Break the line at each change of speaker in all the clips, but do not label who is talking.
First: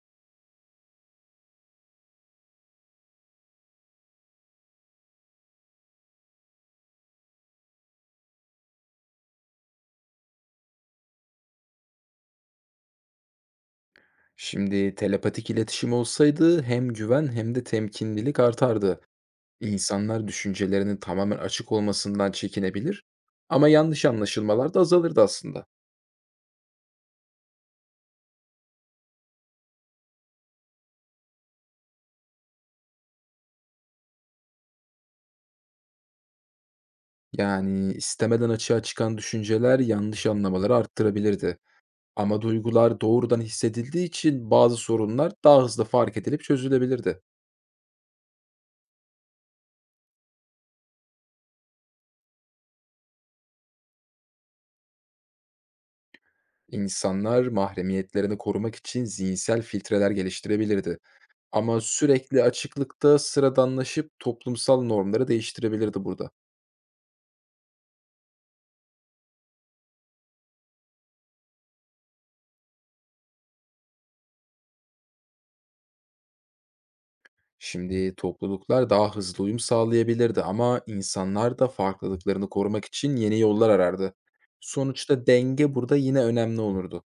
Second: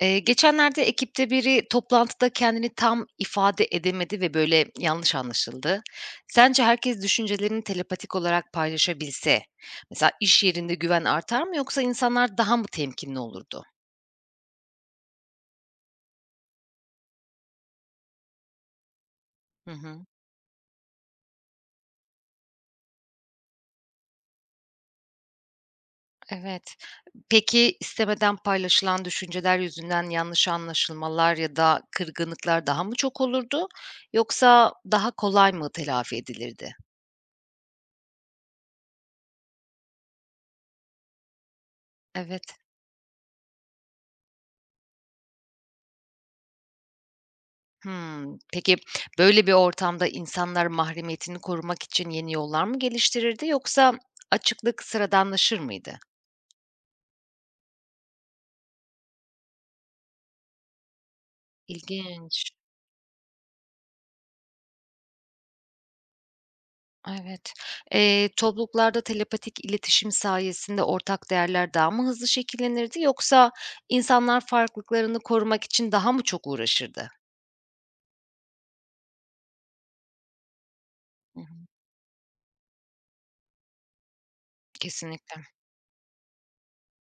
Geçenlerde ekipte biri toplantıda kendini tam ifade edemedi ve böyle yanlış anlaşıldı. Sence herkes düşüncelerini telepatik olarak paylaşabilse, mesela iş yerinde güven artar mı yoksa insanlar daha mı temkinli olurdu?
Şimdi telepatik iletişim olsaydı hem güven hem de temkinlilik artardı.
Hı hı,
İnsanlar düşüncelerinin tamamen açık olmasından çekinebilir ama yanlış anlaşılmalar da azalırdı aslında.
evet. Peki istemeden paylaşılan düşünceler yüzünden yanlış anlaşılmalar ya da kırgınlıklar daha mı çok olurdu yoksa daha kolay mı telafi edilirdi?
Yani istemeden açığa çıkan düşünceler yanlış anlamaları arttırabilirdi. Ama
Evet.
duygular doğrudan hissedildiği için bazı sorunlar daha hızlı fark edilip çözülebilirdi.
Hımm. Peki, böyle bir ortamda insanlar mahremiyetini korumak için yeni yollar mı geliştirirdi yoksa açıklık sıradanlaşır mıydı?
İnsanlar mahremiyetlerini korumak için zihinsel filtreler geliştirebilirdi. Ama sürekli
İlginç.
açıklıkta sıradanlaşıp toplumsal normları değiştirebilirdi burada.
Evet. Topluluklarda telepatik iletişim sayesinde ortak değerler daha mı hızlı şekillenirdi yoksa insanlar farklılıklarını korumak için daha mı çok uğraşırdı?
Şimdi topluluklar daha hızlı uyum sağlayabilirdi ama
Hı hı.
insanlar da farklılıklarını korumak için yeni yollar arardı. Sonuçta
Kesinlikle.
denge burada yine önemli olurdu.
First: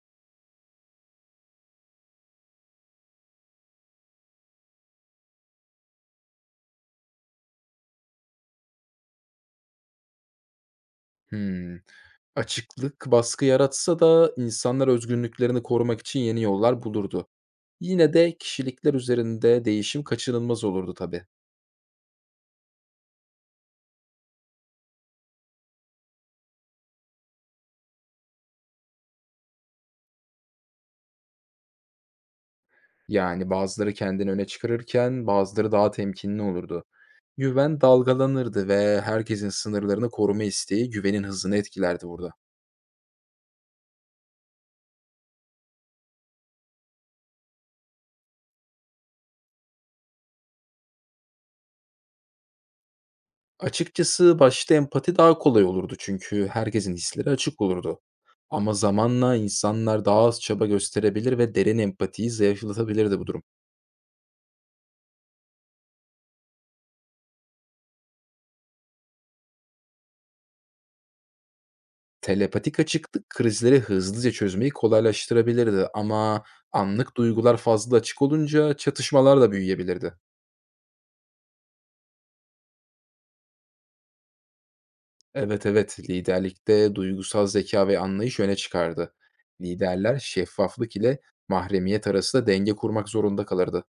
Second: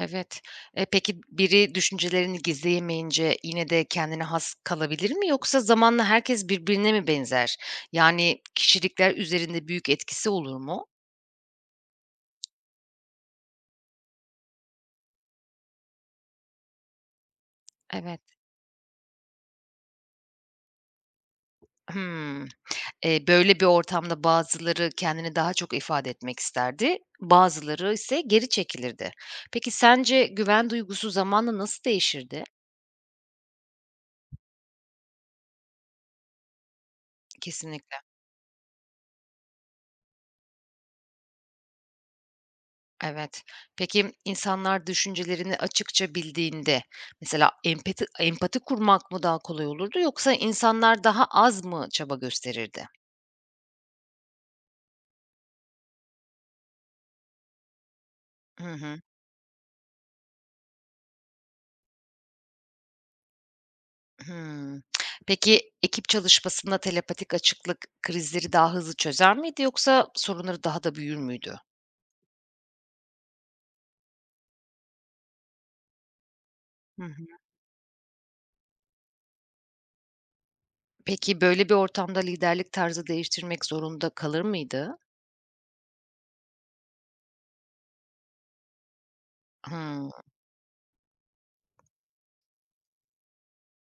Evet. E, peki biri düşüncelerini gizleyemeyince yine de kendine has kalabilir mi yoksa zamanla herkes birbirine mi benzer? Yani kişilikler üzerinde büyük etkisi olur mu?
Hmm. Açıklık baskı yaratsa da insanlar özgünlüklerini korumak için yeni yollar bulurdu. Yine
Evet.
de kişilikler üzerinde değişim kaçınılmaz olurdu tabii.
Hımm. Böyle bir ortamda bazıları kendini daha çok ifade etmek isterdi, bazıları ise geri çekilirdi. Peki sence güven duygusu zamanla nasıl değişirdi?
Yani bazıları kendini öne çıkarırken bazıları daha temkinli olurdu. Güven
Kesinlikle.
dalgalanırdı ve herkesin sınırlarını koruma isteği güvenin hızını etkilerdi burada.
Evet. Peki insanlar düşüncelerini açıkça bildiğinde mesela empati kurmak mı daha kolay olurdu yoksa insanlar daha az mı çaba gösterirdi?
Açıkçası başta empati daha kolay olurdu çünkü herkesin hisleri açık olurdu.
Hı
Ama
hı.
zamanla insanlar daha az çaba gösterebilir ve derin empatiyi zayıflatabilirdi bu durum.
Hımm. Peki ekip çalışmasında telepatik açıklık krizleri daha hızlı çözer miydi yoksa sorunları daha da büyür müydü?
Telepatik açıklık krizleri hızlıca çözmeyi kolaylaştırabilirdi ama
Hı
anlık
hı.
duygular fazla açık olunca çatışmalar da büyüyebilirdi.
Peki böyle bir ortamda liderlik tarzı değiştirmek zorunda kalır mıydı?
Evet, evet, liderlikte duygusal zeka ve anlayış öne çıkardı.
Hı.
Liderler şeffaflık ile mahremiyet arasında denge kurmak zorunda kalırdı.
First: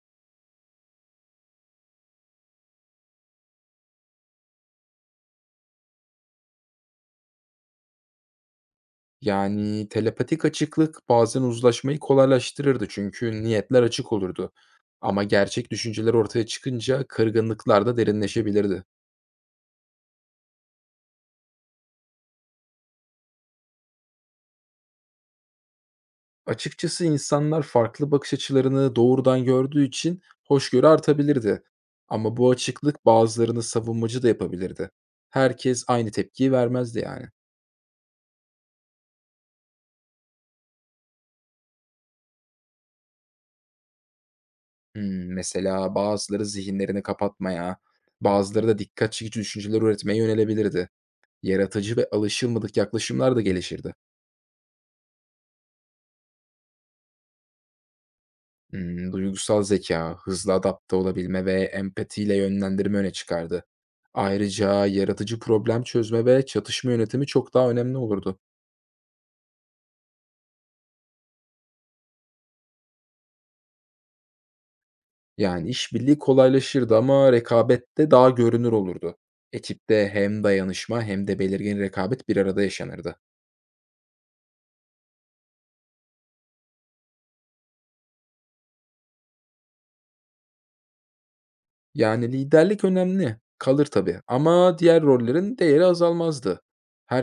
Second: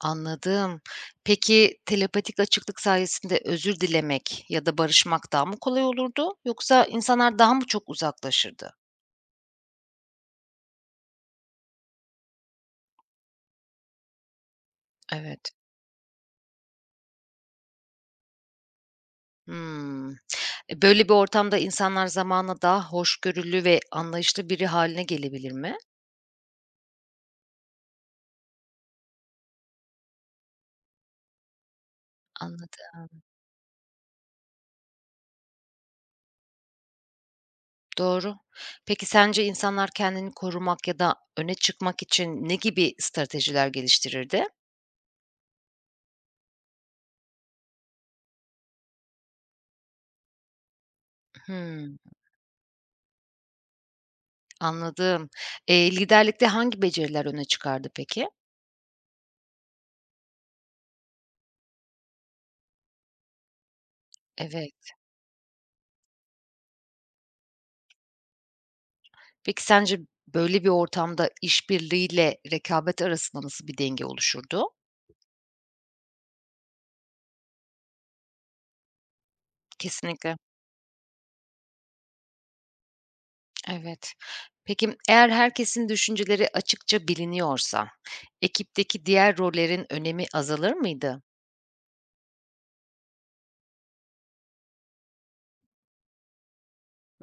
Anladım. Peki telepatik açıklık sayesinde özür dilemek ya da barışmak daha mı kolay olurdu yoksa insanlar daha mı çok uzaklaşırdı?
Yani telepatik açıklık bazen uzlaşmayı kolaylaştırırdı çünkü niyetler açık olurdu. Ama
Evet.
gerçek düşünceler ortaya çıkınca kırgınlıklar da derinleşebilirdi.
Hımm. E, böyle bir ortamda insanlar zamanla daha hoşgörülü ve anlayışlı biri haline gelebilir mi?
Açıkçası insanlar farklı bakış açılarını doğrudan gördüğü için hoşgörü artabilirdi. Ama bu açıklık
Anladım.
bazılarını savunmacı da yapabilirdi. Herkes aynı tepkiyi vermezdi yani.
Doğru. Peki sence insanlar kendini korumak ya da öne çıkmak için ne gibi stratejiler geliştirirdi?
Mesela bazıları zihinlerini kapatmaya, bazıları da dikkat çekici düşünceler üretmeye yönelebilirdi. Yaratıcı
Hımm.
ve alışılmadık yaklaşımlar da gelişirdi.
Anladım. Liderlikte hangi beceriler öne çıkardı peki?
Duygusal zekâ, hızlı adapte olabilme ve empatiyle yönlendirme öne çıkardı. Ayrıca
Evet.
yaratıcı problem çözme ve çatışma yönetimi çok daha önemli olurdu.
Peki sence böyle bir ortamda işbirliğiyle rekabet arasında nasıl bir denge oluşurdu?
Yani işbirliği kolaylaşırdı ama rekabet de daha görünür olurdu. Ekipte
Kesinlikle,
hem dayanışma hem de belirgin rekabet bir arada yaşanırdı.
evet. Peki eğer herkesin düşünceleri açıkça biliniyorsa, ekipteki diğer rollerin önemi azalır mıydı?
Yani, liderlik önemli, kalır tabii ama diğer rollerin değeri azalmazdı.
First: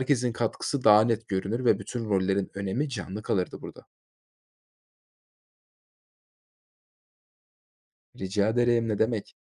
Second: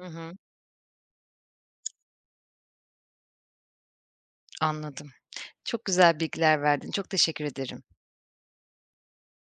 Hı hı,
katkısı daha net görünür ve bütün rollerin önemi canlı kalırdı burada.
anladım. Çok güzel bilgiler verdin. Çok teşekkür ederim.
Rica ederim, ne demek.